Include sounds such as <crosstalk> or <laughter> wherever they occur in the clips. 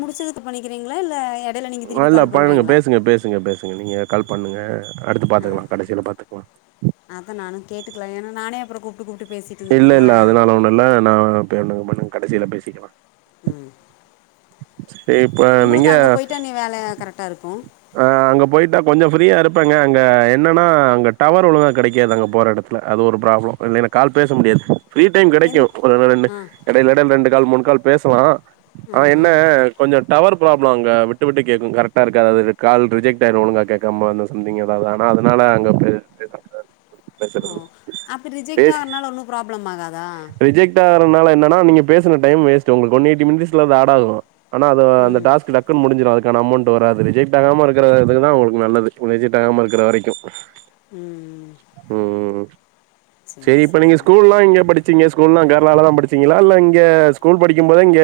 முடிச்சதுக்கு பண்ணிக்கிறீங்ளா இல்ல எ இல்ல பண்ணுங்க பேசுங்க பேசுங்க பேசுங்க நீங்க கால் பண்ணுங்க அடுத்து பாத்துக்கலா கடைசியில பாத்துக்லா அதா நானு கேட்டுக்லா ஏன்னா நானே அப்புறொ கூப்ட்டு கூப்ட்டு பேசிட்டு இருந்துட்டன்னா ல்ல நா பண்ணுங்க பண்ணுங்க கடைசியில பேசிக்கலா சரி, இப்ப நீங்க உங்குளுக்கு அங்க போய்டானி வேல கரெக்டா இருக்கூ அ அங்க போயிட்டா கொஞ்ச ஃப்ரீயா இருப்பேங்க அங்க என்னன்னா அங்க டவர் ஒழுங்கா கடைக்காது அங்க போற எடத்துல ல அது ஒரு ப்ராப்ளம் இல்லைன்ன கால் பேச முடியாது ஃப்ரீ டைம் எந் கெடைக்கூ ஒரு ரெண்டு ஆ எடைல எடைல ரெண்டு கால் மூணு கால் பேசலா ஆ ஆனா ஆ என்ன கொஞ்சொ டவர் ப்ராப்ளம் அங்க விட்டு விட்டு கேக்கூ கரெட்டா இருக்காது அது கால் ரிஜெக்ட் ஆயிடு ஒழுங்கா கேக்காம வந்த சம்தி்ங் எதாவ்து ஆனா அதனால அங்க பேச ஓ பேசுறதில்ல அப்டி ரிஜெக்ட் பேசி ஆகுறதுனால ஒன்னும் ப்ராப்ளம் ஆகாதா ரிஜெக்ட் ஆறதுனால என்னன்னா நீங்க பேசின டைம் வேஸ்ட் உங்களுக்கு ஒன் எயிட்டி மினிட்ஸ்ல அது ஆட் ஆகு ஆனா அது அந்த ம் டாஸ்க் டக் க்கு முடிஞ்சிரு அதுக்கான அமௌண்ட் வராது ரிஜெக்ட் ஆகாம இருக்கிறதுக்கு தா உங்களுக்கு நல்லது ரிஜக்ட் ஆகாம இருக்கிற வரைக்கூ ம் ம் சரி செரி இப்ப நீங்க சரிங்க ஸ்கூல்லா இங்க படிச் சிங்க ஸ்கூல்லா கேர்ளால தா படிச்சீங்களா இல்ல இங்க ஸ்கூல் படிக்கும்போதே இங்க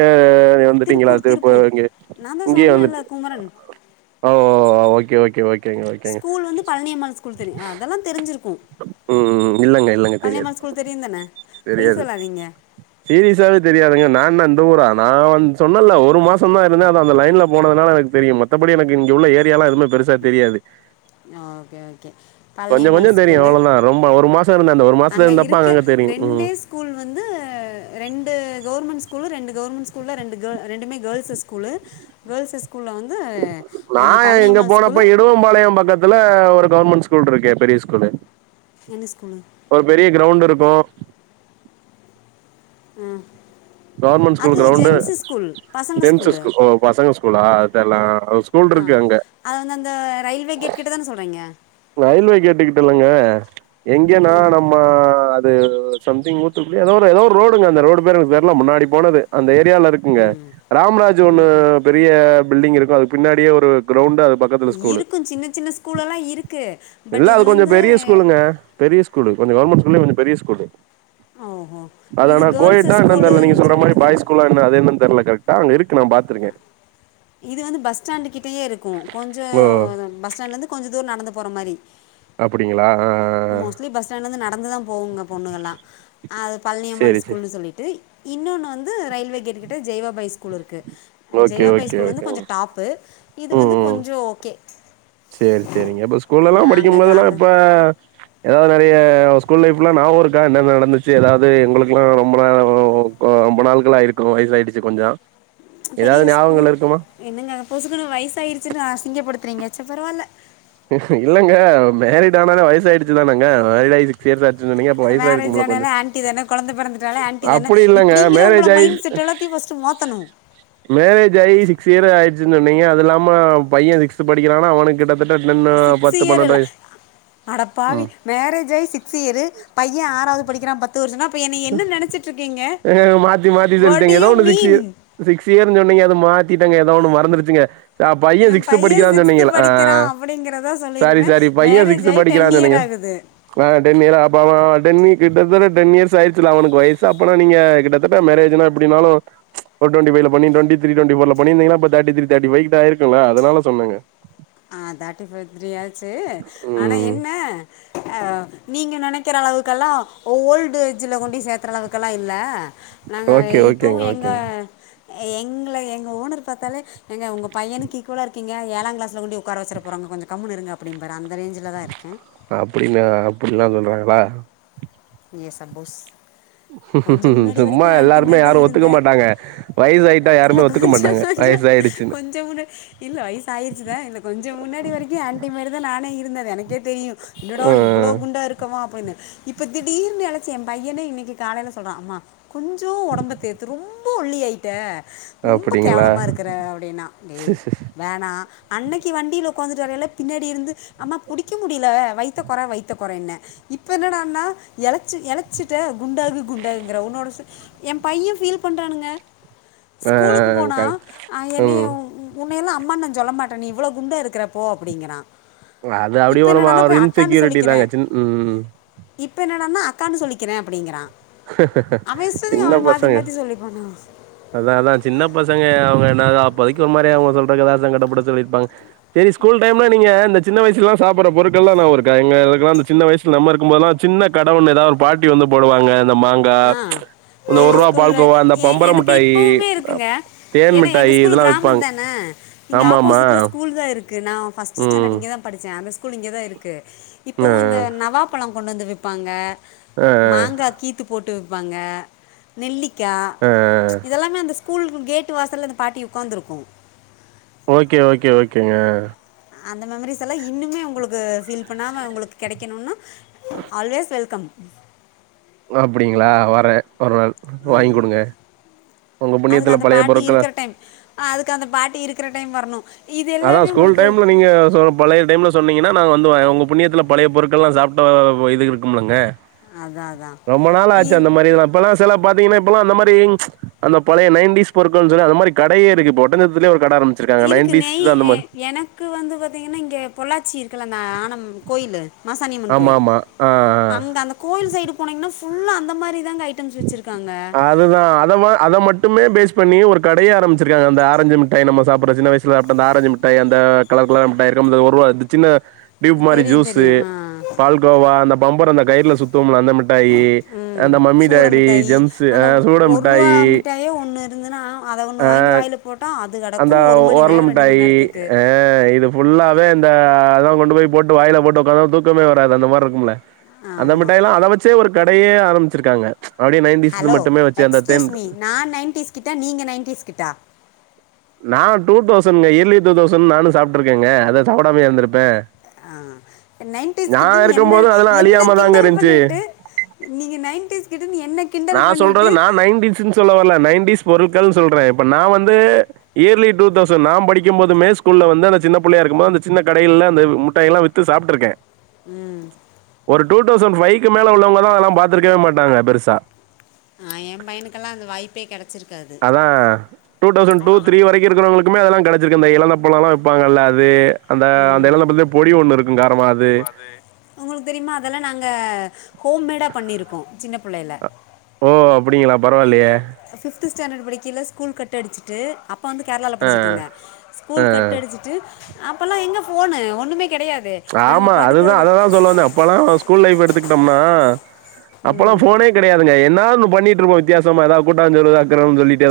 வந்துட்டீங்களா திருப்பூர் திருப்ப திருப்பூர் இங்க நான் தான் இங்கேயே வந்து சொன்னேன்ல Kumaran okay okay okay school வந்து பழனியம்மாள் ஸ்கூல் தெரியு அதெல்லா தெரிஞ்சிருக்கூ ம் இல்லங்க இல்லங்க தெரியாது தெரியும் தானே பொய் தெரியாது சொல்லாதீங்க சீரியஸாவே தெரியாதுங்க நான்ன இந்த ஊரா நா வந்து சொன்னேல ஒரு மாசந்தா இருந்தே அது அந்த லைன்ல போனதுனால எனக்கு தெரியு மத்த படி எனக்கு இங்கே உள்ள ஏரியா எல்லா எதுமே பெருசா தெரியாது ஆ ஓகே ஓகே கொஞ்ச கொஞ்ச பழனியம்மாள் தெரியு ஸ்கூலு அவ்ளோதா ரொம்ப ஒரு மாசொ இருந்த அந்த ஒரு மாசத்து அங்க இருந்தப்ப இருக்க தாங்க தெரியு ம் ரெண்டே ஸ்கூல் வந்து ரெண்டு கவுர்மெண்ட் ஸ்கூலு ரெண்டு கவுர்மெண்ட் ஸ்கூல்ல ரெண்டு கே ரெண்டுமே கேள்ஸஸ் ஸ்கூலு கேள்ஸஸ் ஸ்கூல்ல வந்து நா ஒன்று எங்க பழனியம்மாள் ஸ்கூலு போனப்ப இடுவம்பாளையம் பக்கத்துல ஒரு கவுர்மெண்ட் ஸ்கூல் இருக்கே பெரிய ஸ்கூலு என்ன ஸ்கூலு ஒரு பெரிய க்ரௌண்ட் இருக்கூ அ கவர்மெண்ட் ஸ்கூல் கிரௌண்டு பசங்க டென்ஸஸ் ஸ்கூலு ஓ பசங்க ஸ்கூலா அது தெர்ல ஆ ஸ்கூல்ருக்கு அங்க அது வந்து அந்த ரயில்வே கேட் கிட்ட தானே சொல்றீங்க ரயில்வே கேட்டுக்கிட்ட இல்லங்க ஆ எங்கேன்னா நம்ம அது சம்திங் ஊத்துக்குள்ள ஏதோ ஒரு ஏதோ ஒரு ரோடுங்க அந்த ரோடு பேரு தெரில முன்னாடி போனது அந்த ஏரியாவுல இருக் ங்க ராம்ராஜ் ஒன்னு பெரிய பில்டிங் இருக்கு அதுக்கு பின்னாடியே ஒரு கிரவுண்ட் அது ப இருக்கு சின்ன சின்ன ஸ்கூல் எல்லா இருக்கு இல்ல அது கொஞ்சோ பெரிய ஸ்கூலுங்க பெரிய ஸ்கூலு கொஞ்சோ கவர்மென்ட் ஸ்கூல்லேய கொஞ்சோ பெரிய ஸ்கூலு ஓஹோ இது அதான்னா கேர்ள்ஸு கோயட்டான்னா என்னானு தெரில நீங்க ஸ்கூலுன்னு சொல்ற மாரி சொல்லிட்டு தான் பாயஸ் ஸ்கூல்லா இல்ல அத என்ன தெரில கரெக்டா அங்க இருக்கு நா பாத்துருக்கே இது வந்து பஸ் ஸ்டாண்டு கிட்டயே இருக்கு கொஞ்சோ ஓ பஸ் ஸ்டாண்ட்ல இருந்து கொஞ்சோ தூரம் நடந்து போற மாரி அப்டிங்களா ஆ ஆ ஆ நடந்துதா போகுங்க பொண்ணுகள்ளா அது பழனியம்மாள் சேரி சேரி ஸ்கூல்ன்னு சொல்லிட்டு இன்னொன்னு வந்து ரயில்வே கேட் கிட்ட ஜெய்வாபாய் ஸ்கூல் இருக்கு. ஓகே ஜெயவாபாய் ஓகே ஸ்கூல் வந்து கொஞ்சோ ஓகேங்க டாப்பு இது ம் வந்து ம் கொஞ்சோ ஓகே சேரி சேரிங்க இப்ப ஸ்கூல்லல்லா நாங்கள் படிக்கும்போதெல்லா அந்த இப்ப ஏதாவது நெறைய ஸ்கூல் லைஃப்ல நாவோ இருக்கா என்னென்ன நடந்துச்சு ஏதாவது உங்களுக்கு எல்லா ரொம்ப ரொம்ப நாள்கல்லா இருக்கு வயசுயாடுச்சு கொஞ்சோ பெரிய ஏதாவது ஞாபங்கள் ஸ்கூல் இருக்குமா என்னங்க புசுக்குனு வயசாயிடுச்சு அசிங்கப்படுத்துரிங்க சே பரவாயில்ல இல்லங்க மேரிட் ஆனாலே வயசு ஆயிடுச்சுதானங்க <unintelligible> மேரேஜ் ஆனால ஆன்டி தான குழந்தை பிறந்துட்டாலே ஆன்டி தான அப்படி இல்லங்க இப்டிங்கற உங்கள மேரேஜ் ஆயி மைண்ட் செட்டோட டே பஸ்ட் மாத்தணு மேரேஜ் ஆகி சிக்ஸ் இயர் ஆயிடுச்சு சொன்னீங்க அது இல்லாம பையன் சிக்ஸ்த் படிக்கிறானா அவனு கிட்டத்தட்ட டென்னு சிக்ஸ் பத்து இயர் இல்ல பன்னெண்டு வயசு ம். அடப்பாவி மேரேஜ் ஆய் சிக்ஸ் இயரு பையன் ஆறாவது படிக்கிறா பத்து வருஷோனா என்னங்க மாத்தி மாத்தி வாட் டு சொல்ட்டிங்க எதோ யூ ஒன்னு சிக்ஸு மீன் சிக்ஸ் இயர்ன்னு சொன்னீங்க அது மாத்திட்டங்க ஏதோ ஒன்னு மறந்துருச்சுங்க. ஆ பைய என் சிக்ஸ்த் பையன் படிக்கிறான்னு சிக்ஸ்த்து சொன்னீங்க ஆ ஆ படிக்கிறான் அப்படிங்கிறதா சாரி சொல்லிடுவேன் சாரி பைய மேரேஜ் சிக்ஸ்த் ஆகி டென் படிக்கிறான்னு இயர் சொன்னீங்க ஆகுது ஆ டென்னியர் அப்போ அவ டென் விக் கிட்டதட்ட டென்னியர்ஸ் <unintelligible> அவனுக்கு வயசு அப்பனா நீங்க கிட்டத்தட்ட மேரேஜ்னா எப்டினாலு டோண்டி ஃபை பண்ணி டோண்டி திரி, டோண்டி ஃபோர் பண்ணிருந்திங்கனா இப்போ தேட்டி திரி, தேட்டி ஃபை ஆயிருக்குல அதனால சொன்னங்க ஆ தேர்ட்டி ஃபை த்ரீ ஆச்சு ஆனா ம் என்ன ஆ நீங்க நெனைக்கிற அளவுக்கெல்லா ஓல்டு எஜ்ல கொண்ட சேர்க்கற அளவுக்கெல்லா இல்ல நாங்க ஓகே ஓகேங்க இப்போவு எங்க ஓகேங்க எங்களா எங்க ஓனர் பாத்தாலே எங்க உங்க பையனுக்கு ஈக்குவலா இருக்கீங்க ஏழா கிளாஸ்ல கொண்டி உக்கார வச்சுர போறாங்க கொஞ்சோ கம்முன்னு இருங்க அப்டினு பாரு அந்த ரேஞ்சில தா இருக்கே அப்டியா அப்டிலா சொல்றாங்களா எஸ் அபோஸ் கொஞ்சோ முன்னாடி சும்மா வரைக்கு எல்லாருமே ஆன்டிமாரி தா யாரும் ஒத்துக்க இருந்தே மாட்டாங்க வயசாயிட்டா இல்ல யாருமே ஒத்துக்க கொஞ்சோ மாட்டாங்க கொஞ்சோ வயசாயிடுச்சுன்னு கொஞ்சங் கூட இல்ல வயசு ஆயிச்சுதா இல்ல கொஞ்சோ முன்னாடி வரைக்கு ஆன்டிமாரி தா நானே இருந்தே எனக்கே தெரியு என்னடா ஆ இவ்ளோ குண்டா இருக்கமா இப்டின்னு இப்ப திடீர்னு இழச்சே எ பையனே இன்னைக்கு காலைல சொல்றா அம்மா கொஞ்சோ ஒடம்ப தேத்து ரொம்ப ஒல்லியாயிட்ட ரொம்ப அப்டிங்களா கேவலமா இருக்குற அப்டின்னா டேய் வேணா அன்னைக்கு வண்டியில உக்காந்துட்டு வரையில பின்னாடி இருந்து அம்மா புடிக்க முடில வைத்த கொற வைத்த கொறன்னு இப்ப என்னடான்னா எழச்சு எழச்சிட்ட குண்டாகி குண்டாங்கிற உன்னோட என் பையன் ஃபீல் பண்றானுங்க ஆ ஸ்கூலுக்கு போனா ஆ அ என்னைய ம் உன்னையல்லா அம்மா நா சொல்ல மாட்டே நீ இவ்ளோ குண்டா இருக்கிறப் போ அப்டிங்கிறா அது அப்டியே ஓரமா‌ ஒரு இன்செக்யூரிட்டி தாங்க வச்சு ம் இப்ப என்னடான்னா அக்கான்னு சொல்லிக்கிற அப்டிங்கிறா அவேன் இஷ்டத்துக்கு சின்ன அவன் மாத்தி பசங்க மாத்தி சொல்லிப்பனா அதா அதா சின்ன பசங்க அவுங்க என்னாக்கா படிக்குற மாரி அவுங்க சொல்ற <unintelligible> சொல்லியிருப்பாங்க சேரி ஸ்கூல் டைம்ல நீங்க இந்த சின்ன வயசுலலா சாப்பட்ற பொருட்கள்லா நியாபகம் இருக்கா எங்களுக்களா சின்ன வயசுல நம்ம இருக்கும்போதெல்லா சின்ன கடவோன்னு ஏதாவது ஒரு பாட்டி வந்து போடுவாங்க இந்த மாங்கா இந்த ஒரு எங்க ரூபா ஸ்கூல்ல பால்கோவா அந்த எ பம்பர எனக்கு மிட்டாயி இப்பவுமே இருக்குங்க தேன் ஏன்னா எங்க மிட்டாயி ஸ்கூல் இதெல்லா கிராமம் விப்பாங்க தானே இங்க ஆமா ஆமா ஆப்போசிட்ல ஸ்கூல் தா இருக் கு நா ஃபஸ்ட்டு ஸ்டாண்டட் ம் இங்க தா படிச்சே அந்த ஸ்கூல் இங்க தா இருக்கு ஆ இப்பவு இந்த நவாப் பலோ கொண்டு வந்து விப்பாங்க ஆ மாங்கா கீத்து போட்டு விப்பாங்க நெல்லிக்கா ஆ இதெல்லாமே அந்த ஸ் கூலுக்கு கேட்டு வாசல இந்த பாட்டி உட்காந்துருக்கு ஓகே ஓகே ஓகேங்க அந்த மெமரிஸ் எல்லா இன்னுமே உங்களுக்கு ஃபீல் பண்ணாம உங்களுக்கு கெடைக்கணுன்னா ஆல்வேஸ் வெல்கம் அப்டிங்ளா வரே ஒரு நாள் வாங்கி குடுங்க உங்க அதுக்கு புண்ணியத்துல அந்த பழைய பாட்டி பொருட்கள இருக்குற டைம் அதுக்கு அந்த பாட்டி இருக்கிற டைம் வர்ணு அதா ஸ்கூல் டைம்ல நீங்க சொல்ற பழைய டைம்ல சொன்னீங்கன்னா நாங்க வந்து உங்க புண்ணியத்துல பழைய பொருட்கள்லா சாப்ட்ட இது இருக்கும்முல்லங்க அதான் அதான் ரொம்ப நாள் ஆச்சு அந்த இ- மாரில்லா இப்பல்லா <inaudible> பாத்தீங்கன்னா மாரி அந்த பழைய நைன்டிஸ் பொருட்கள் சொன்னா அந்த மாரி கடையே இருக்கு இப்ப ஒட்டசந்தத்துலே ஒரு கட ஆரம் இருக்கு நெய் எனக்கு வந்து பாத்தீங்கன்னா இங்க பொள்ளாச்சி இருக்குல அந்த ஆன கோயிலு மாசணியம்மன் ஆமா கோயில் ஆமா ஆ ஆ அங்க அந்த கோயில் சைடு போனீங்னா ஃபுல்லா அந்த மாரிதாங்க ஐட்டம்ஸ் வச்சிருக்காங்க அதுதா அத மா அத மட்டுமே பேஸ் பண்ணி ஒரு கடையே ஆரம்பிச்சிருக்காங்க அந்த ஆரஞ்சு மிட்டாய் நம்ம சாப்பர்ற சின்ன வயசு சாப்ட்ட அந்த ஆரஞ்சு மிட்டாய் அந்த கலர் கலரா மிட்டாய் இருக்கோம்ல ஒருவா இந்த சின்ன டியூப் மாரி தெரியும் ஜூஸ்சு தெரியும் ஆ பால் கோவா அந்த பம்பரோ அந்த கயிர்ல சுத்தவோம்ல அந்த மிட்டாயி ம் அந்த மம்மி சூட டாடி மிட்டாய் ஜெம்ஸு ஆ அந்த சூட ஒரு ரூபா மிட்டாயி மிட்டாயே ஒன்று இருந்துன்னா அதை ஆ ஒன்று வாங்கி வாயில் போட்டால் அது அந்த கிடக்கும் ஒரு மணி உரலு நேரம் ரெண்டு மணி மிட்டாயி நேரத்துக்கு ஆ இது ஃபுல்லாவே இந்த அதா கொண்டு போய் போட்டு வாயில போட்டு உக்காந்தா தூக்கமே வராது அந்த மார் இருக்கும்ல அந்த ஆமாம் மிட்டாய்லா அத வச்சே ஒரு கடையே ஆரம்பிச்சிருக்காங்க அப்டியே நைன் ஹலோ எக்ஸ்க்யூஸ் மீ நா நைன்ட்டீஸ் கிட்டா நீங்க நைன்ட்டீஸ் கிட்டா நா டூ தௌசண்ட்ங்க இயர்லி டூ தௌசண்ட் நானு சாப்ட்டுருக்கங்க அத சாப்டாமேயா இருந்துருப்பே ஆ நைன்டிஸ் கிட்டு இருக்கும் என்ன போது அதெல்லா என்ன அழியாம தாங்க கிண்டல் இருந்ச்சு பண்ணிட்டு நீங்க நைன்டீஸ் கிட்டுன் என்ன நா கிண்டல் சொல்றது பண்ணிட்டு நா நைன்டீஸ்ன்னு சொல்ல வர்ல நைன்டிஸ் பொருட்கள் சொல்ற இப்ப நா வந்து இயர்லி டூ தௌசண்ட் நா படிக்கும் போதுமே ஸ்கூல்ல வந்து அந்த சின்ன புள்ளையா இருக்கும் போது அந்த சின்ன கடைகல்ல அந்த முட்டாய்ல்லா வித் த்து சாப்ட்ருக்கே ம் ஒரு டூ டௌசண் ஃபைக்கு மேல உள்ளவங்கல்லா அதலா பாத்துருக்கே மாட்டாங்க பெருசா ஆ எ பையனுக்கெல்லா அந்த வாய்ப்பே கெடச்சிரு அதா டூ டௌசண் டூ த்ரீ வரை இருக்கிறவங்களுக்குமே அதெல்லா கிடைச்சிருக்குன்தே இழந்த பழல்லா விப்பாங்கல்ல அதே அந்த அந்த ம் எலந்த பல்லே பொடி ஒன்னு இருக்கு காரமா அதே உங்குளுக் தெரிம்மா அதெல்லா நாங்க ஹோம்மேடா பண்ணிருக்கு சின்ன புள்ளைய்ல ஓ அப்படிங்களா பரவால்லையே அ ஃபிஃப்த்து ஸ்டாண்டட் படிக்கைய்ல ஸ்கூல் கட் அடிச்சுட்டு அப் பா வந்து கேரளால ஆ படிச்சிட் இந்தே ஸ்கூல் கட் அடிச்சிட்டு அப்பல்லா எங்க ஃபோனு ஒன்னுமே கெடையாதே ஆமா அதுதா அததா சொல் வந்தே அப்பல்லா ஸ்கூல் லைஃப் எடுத்துக்கிட்டோம்னா அப்பல்லா ம் ஃபோனே கெடையாதுங்க என்னாந்து பண்ணிட்ருப்போ வித்யாசமா எதா கூட்டாஞ் சோறு அக்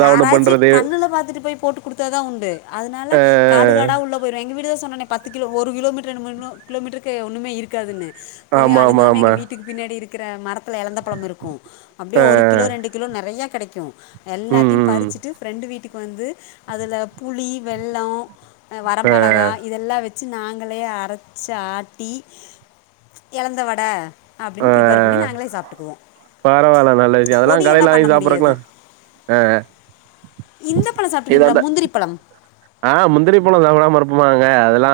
யாராச்சி கண்ணுல பாத்துட்டு போய் போட்டு குடுத்தாதா உண்டு அதனால அ காடுகாடா உள்ளப் வொரு எங்க வீடு சொன்னனே பத்து கிலோ ஒரு கிலோமீட்டர் எனு மென்னு கிலோமீட்ருக்கு ஒண்ணுமே இருக்காதுன்னு போய் ஆமா ஆமா அழுங்காம ஆமா எங்க வீட்டுக்கு பின்னாடி இருக்கிற மரத்துல எழந்த பழம் இருக்கு அப்டியே அ ஒரு கிலோ ரெண்டு கிலோ நெறையா கெடைக்யு ம் எல்லாத்தையு ம் பருச்சிட்டு ஃப்ரெண்டு வீட்டுக் வந்து அதுல புளி வெள்ளோ அ வரமெளகா இதெல்லா வித் ச்சு நாங்களே அரச் ஆட்டி எழந்தவட அ அப்டின் ப்ரிப்பேர் பண்ணி நாங்களே சாப்ட்டுக்குவோ பரவால்ல நல்ல அ பொடியெல்லா பண்ண முடியாது ஆஆ இந்த பழ சாப்ட்டுக்கீங்ளா முந்திரி பழம் ஆ முந்திரி பழோ சாப்டாம இருப்புமாங்க அதெல்லா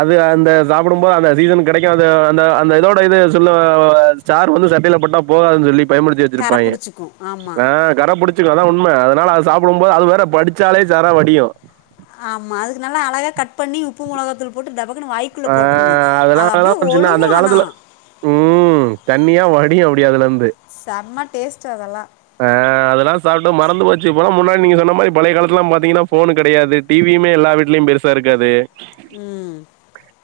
அது அந்த சாப்புடும்போ அந்த சீசன் கிடைக்கு அது அந்த அந்த இதோட இது சொல்ல வாஜ் சார் வந்து சட்டைய்ல பட்டா போகாதுன் சொல்லி பயமுடுத்தி கரை வச்சிருப்பாய்ய பிடிச்சிக்கும் ஆமாம் ஆ கரபுடித் ச்சிக்கு அதா உண்ம அதனால அ சாப்புடும் போது அது வேற படிச்சாலே சாரா வடியு ஆமா அதுக்கு நல்லா அழகா கட் பண்ணி உப்பு மொளகாத்தூள் போட்டு டபக்குன்னு வாய்க்குள்ள ஆ போட்ருணு அதெல்லா அது அதெல்லா அப்டே ஒரு சின்ன ஒழுகு அந்த ஆனா காலத்துல ம் தண்ணியா வடியு அப்டியாதுலந்து சம்ம டேஸ்ட்டு அதெல்லா அ அதெல்லா சாப்ட்டு மறந்து போச்சிவ் போலா முன்னாடி நீங்க சொன்ன மாய் பழைய காலத்துளாம் பாத்தீங்கின்னா ஃபோன்னு கெடையது டிவியுமே எல்லா வீட்லிம் பெருசாயிருக்காதே ம்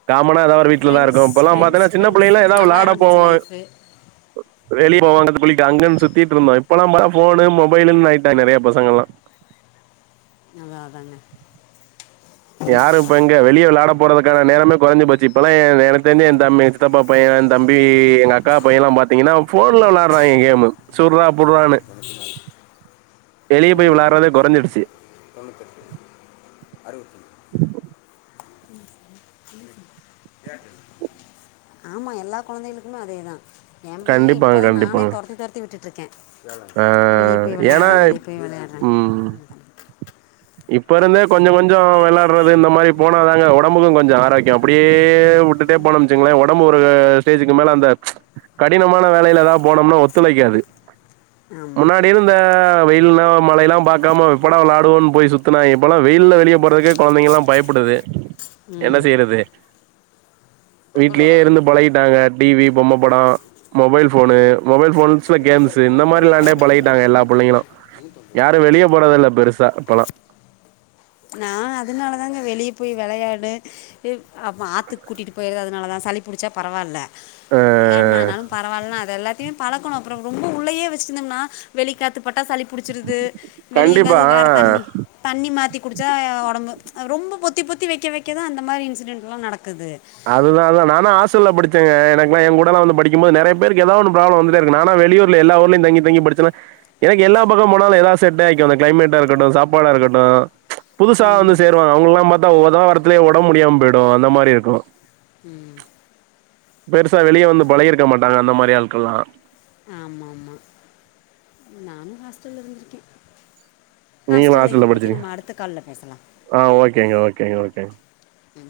காமனா எதா ஒரு வீட்லதா ஃப்ரெண்ட்ஸ் இருக்கு இப்பல்லா ஃப்ரெண்ட்ஸ் பாத்தன்னா சின்ன ஃப்ரெண்ட்ஸ் புள்ளைள எதா நல்லா விளாட இருந்துச்சு போவோர் லைஃபு வெளிய போவங்கர்து குளிக் அங்கன் சுத்திட்ருந்தோ இப்பல்லா பா ஃபோனு மொபைலுன் ஆய்ட்டா நெறையா பசங்கள்லா அதா அதாங்க யாரு இப் எங்க பண்ணுறேங்க வெளிய விளாட போறதுக்கான நேரமே கொறஞ்சி போச்சி இப்பல்லா எ எனக் தெரின்தி என் தம்மித் சித்தப்பா பைய ய தம்பி எங் அக்கா பையல்லா பாத்தீங்கன்னா ஃபோன்ல விளையாட்றாய்ங்க கேமு சுர்ரா பொர்வான்னு <unintelligible> வெளிய போய் விளாட்றதே கொறஞ்சிடுச்சி போனு கட்டு அறுவத்தென் ம் ஸ ம் ஏர்டெல் மா எல்லா கொழந்தைகளுக்குமே அதேதா ஏ பைய கண்டிப்பாங்க இப்பதா நானே கண்டிப்பாங்க. தொரத்தி தொரத்தி விட்டுட்டிருக்கே ஆ வெளி போய் ஏன்னா வெளயாடுறா வெளி போய் வெளயாடுறானு இப்பருந்தே கொஞ்ச கொஞ்ச வெளயாடுறது இந்த மாரி போனாதாங்க ஒடம்புக்கு கொஞ்ச ஆரோக்கியோ அப்டியே வுட்டு போனு போருல்லனு ச்சுங்களேன் ஒடம்பு ஒரு ஸ்டேஜுக்கு மேல அந்த கடினமான வேலைல எதா போனோம்னா ஒத்துழைக்காது ஆமாம் முன்னாடி இருந்த வெயில்லா மழைல்லா பாக்காம எப்படா வெளாடுவோனு போய் சுத்துனா இப்பல்லா வெயில்ல வெளிய போறதுக்கே கொழந்தைங்கல்லா பயப்படுது என்ன ம் செய்றது வீட்லயே இருந்து பழகிட்டாங்க டிவி பொம்ம படோ மொபைல் போனு மொபைல் போன்ஸ்ல கேம்ஸ்ஸு இந்த மாரி வெளாண்டே பழகிட்டாங்க எல்லா புள்ளைங்களு யாரு வெளிய போறதில்ல பெருசா இப்பல்லா ஆ அதனால தாங்க வெளியே போயி வெளையாடு இப் அப்ப ஆத்துக்கு கூட்டிட்டு போயடறது அதனாலதா சளி புடிச்சா பரவால்ல ஆ என்ன ஆனாலு பரவால்லனு அது எல்லாத்தையு பழக்கணு அப்றோ ரொம்ப உள்ளயே வெச்சிட்ருந்தம்னா வெளி காத்துப்பட்டா சளி புடிச்சிருது வெளி கண்டிப்பா எங்காவது வேற தண்ணி தண்ணி மாத்தி குடிச்சா ஒடம்பு ரொம்ப பொத்தி பொத்தி வெக்க வெக்கதா அந்த மாரி இன்சிடென்ட் எல்லா நடக்குது அதுதாதா நானு ஹாஸ்டல்ல படிச்சங்க எனக்குலா ஏ கூடலா வந்து படிக்கும்போது நெறைய பேருக்கு ஏதாவது ஒரு பிராபுளம் வந்துட்ட இருக்கு நானா வெளியூர் ஸ்கூல்ல எல்லா ஊர்லயு தங்கி தங்கி படிச்சனா எனக்கு எல்லா பக்கம் போனாலு ஏதாவது செட்டே ஆகிக்கு அந்த க்ளைமேட்டா இருக்கட்டு சாப்பாடா இருக்கட்டு புதுசா வந்து ம் சேர்வாங்க அவுங்ளுக்கெல்லா பாத்தா முத வாரத்துலயே ஒடம்பு முடியாம போயிடு அந்த மாரி இருக்கு உம் பெருசா வெளிய வந்து பழகி இருக்க மாட்டாங்க அந்த மாரி ஆட்கள்லா ஆம்மாமா ஹாஸ்டல்ல இருந்திருக்கே நீங்களு ஹாஸ்டல் லைப் ஹாஸ்டல்ல பத்தி படிச்சிருக்கீங்க நம்ம அடுத்த கால்ல பேசலா ஆ ஓகேங்க ஓகேங்க ஓகேங்க உம்